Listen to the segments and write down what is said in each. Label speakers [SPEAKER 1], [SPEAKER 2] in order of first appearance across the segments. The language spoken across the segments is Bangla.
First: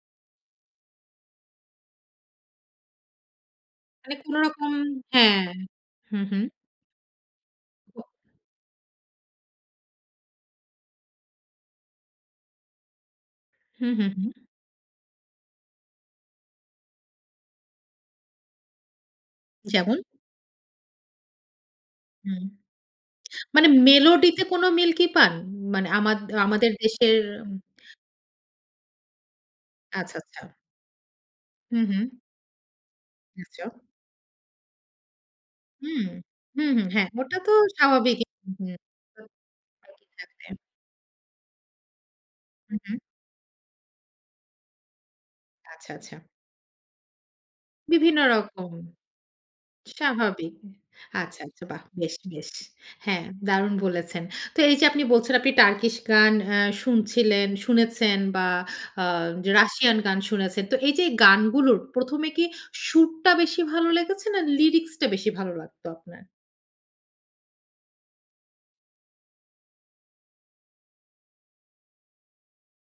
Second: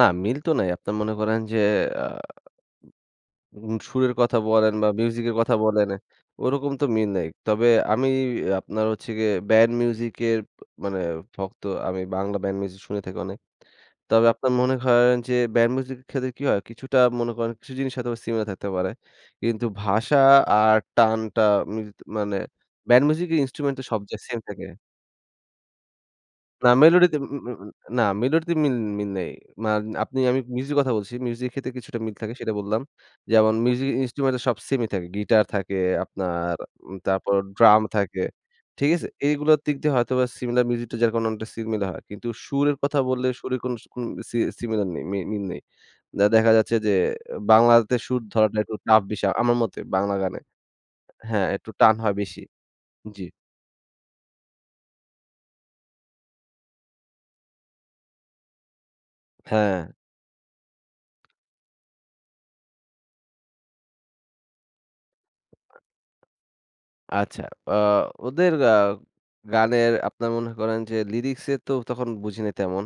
[SPEAKER 1] না মিল তো নাই। আপনারা মনে করেন যে আ উম সুরের
[SPEAKER 2] মানে
[SPEAKER 1] কথা
[SPEAKER 2] কোনো রকম
[SPEAKER 1] বলেন বা মিউজিকের
[SPEAKER 2] হ্যাঁ,
[SPEAKER 1] কথা বলেন,
[SPEAKER 2] হু, হু।
[SPEAKER 1] ওইরকম তো মিল নেই। তবে আমি
[SPEAKER 2] [unintelligible]
[SPEAKER 1] অ্যা আপনার হচ্ছে গিয়ে ব্যান্ড মিউজিক এর ব মানে ভক্ত। আমি বাংলা ব্যান্ড মিউজিক শুনে থাকি অনেক।
[SPEAKER 2] হু, হু,
[SPEAKER 1] তবে
[SPEAKER 2] হু।
[SPEAKER 1] আপনার মনে করেন যে ব্যান্ড মিউজিক এর ক্ষেত্রে কি হয়? কিছুটা মনে করেন, কিছু জিনিস হয়তোবা সিমিলার থাকতে পারে। কিন্তু
[SPEAKER 2] যেমন?
[SPEAKER 1] ভাষা আর টানটা মিলত মানে
[SPEAKER 2] হুম।
[SPEAKER 1] ব্যান্ড মিউজিক এর
[SPEAKER 2] মানে
[SPEAKER 1] ইন্সট্রুমেন্ট তো সব যে সেম
[SPEAKER 2] মেলোডিতে
[SPEAKER 1] থাকে
[SPEAKER 2] কোনো মিল কি পান? মানে আমাদ
[SPEAKER 1] না
[SPEAKER 2] আমাদের দেশের
[SPEAKER 1] মেলোডিতে উম উম উম
[SPEAKER 2] উম
[SPEAKER 1] উম না মেলোডিতে মিল মিল নেই। মান
[SPEAKER 2] আচ্ছা,
[SPEAKER 1] আপনি আমি
[SPEAKER 2] আচ্ছা।
[SPEAKER 1] মিউজিক কথা বলছি। মিউজিকের ক্ষেত্রে
[SPEAKER 2] হু,
[SPEAKER 1] কিছুটা
[SPEAKER 2] হু।
[SPEAKER 1] মিল থাকে সেটা বললাম। যেমন
[SPEAKER 2] আচ্ছা।
[SPEAKER 1] মিউজিক ইন্সট্রুমেন্ট সব সেমই থাকে। গিটার থাকে
[SPEAKER 2] হুম।
[SPEAKER 1] আপনার,
[SPEAKER 2] হু, হু,
[SPEAKER 1] উম
[SPEAKER 2] হ্যাঁ, ওটা
[SPEAKER 1] তারপর
[SPEAKER 2] তো
[SPEAKER 1] ড্রাম থাকে,
[SPEAKER 2] স্বাভাবিকই। হু,
[SPEAKER 1] ঠিক আছে?
[SPEAKER 2] হু
[SPEAKER 1] এইগুলার দিক দিয়ে হয়তোবা
[SPEAKER 2] [unintelligible] থাকবে।
[SPEAKER 1] সিমিলার মিউজিক যার কারণে অনেকটা সিমিলার হয়। কিন্তু
[SPEAKER 2] হু,
[SPEAKER 1] সুরের
[SPEAKER 2] হু।
[SPEAKER 1] কথা বললে, সুরে কোনো স কোনো সি সিমিলার নেই, মি মিল নেই।
[SPEAKER 2] আচ্ছা, আচ্ছা।
[SPEAKER 1] দে দেখা যাচ্ছে যে বাংলাতে
[SPEAKER 2] বিভিন্ন
[SPEAKER 1] সুর ধরাটা
[SPEAKER 2] রকম।
[SPEAKER 1] একটু টাফ বিষয় আমার মতে, বাংলা গানে
[SPEAKER 2] স্বাভাবিক। এহ আচ্ছা,
[SPEAKER 1] হ্যাঁ,
[SPEAKER 2] আচ্ছা
[SPEAKER 1] একটু
[SPEAKER 2] বাহ!
[SPEAKER 1] টান
[SPEAKER 2] বেশ,
[SPEAKER 1] হয় বেশি।
[SPEAKER 2] বেশ।
[SPEAKER 1] জি।
[SPEAKER 2] হ্যাঁ, দারুন বলেছেন। তো এইযে আপনি বলছেন আপনি টার্কিশ গান অ্যা শুনছিলেন, শুনেছেন বা আ য
[SPEAKER 1] হ্যাঁ।
[SPEAKER 2] রাশিয়ান গান শুনেছেন। তো এইযে গানগুলোর ১ম এ কি সুরটা বেশি ভালো লেগেছে না লিরিক্স টা বেশি ভালো লাগতো আপনার?
[SPEAKER 1] আচ্ছা, অ্যা ওদের আ গানের আপনার মনে করেন যে লিরিক্সে তো তখন বুঝি নে তেমন,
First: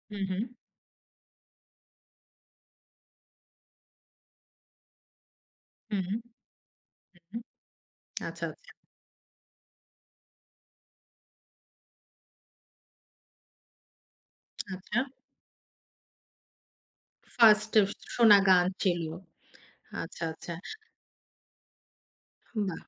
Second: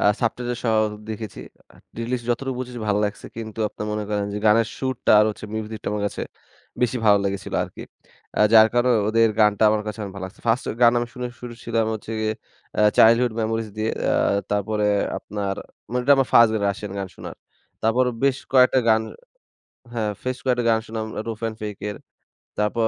[SPEAKER 1] আ
[SPEAKER 2] হু, হু।
[SPEAKER 1] সাবটাইটেল সহ দেখেছি। আ লিরিক্স যতটুকু বুঝেছি ভালো লাগছে। কিন্তু আপনারা মনে করেন যে গানের সুরটা আর হচ্ছে মিউজিকটা
[SPEAKER 2] হু।
[SPEAKER 1] আমার
[SPEAKER 2] হু,
[SPEAKER 1] কাছে বেশি ভালো
[SPEAKER 2] হু।
[SPEAKER 1] লেগেছিল আরকি। আ
[SPEAKER 2] আচ্ছা,
[SPEAKER 1] যার
[SPEAKER 2] আচ্ছা।
[SPEAKER 1] কারনে ওদের গানটা আমার কাছে ভালো লাগছে। 1st গান আমি শুনে শুর ছিলাম হচ্ছে গিয়ে অ্যা 'Childhood Memories' দিয়ে। অ্যা তারপরে
[SPEAKER 2] আচ্ছা।
[SPEAKER 1] আপনার মানে এটা আমার 1st রাশিয়ান গান শোনা।
[SPEAKER 2] 1st এ
[SPEAKER 1] তারপর বেশ
[SPEAKER 2] শোনা গান
[SPEAKER 1] কয়েকটা গান
[SPEAKER 2] ছিল।
[SPEAKER 1] হ্যাঁ,
[SPEAKER 2] আচ্ছা,
[SPEAKER 1] ফেস
[SPEAKER 2] আচ্ছা।
[SPEAKER 1] কয়েকটা গান শুনলাম roof and Fate এর।
[SPEAKER 2] বাহ!
[SPEAKER 1] তারপর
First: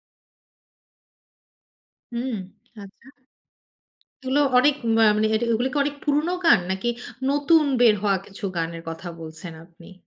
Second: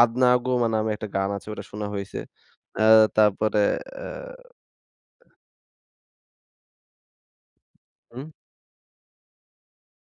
[SPEAKER 1] 'Adnagoma' নামে একটা গান আছে ওটা শোনা হইছে।
[SPEAKER 2] হুম,
[SPEAKER 1] অ্যা
[SPEAKER 2] আচ্ছা।
[SPEAKER 1] তারপরে অ্যা
[SPEAKER 2] এগুলো অনেক মা মানে এট এগুলো কি অনেক পুরনো গান? নাকি নতুন বের হওয়া
[SPEAKER 1] হুম।
[SPEAKER 2] কিছু গানের কথা বলছেন আপনি?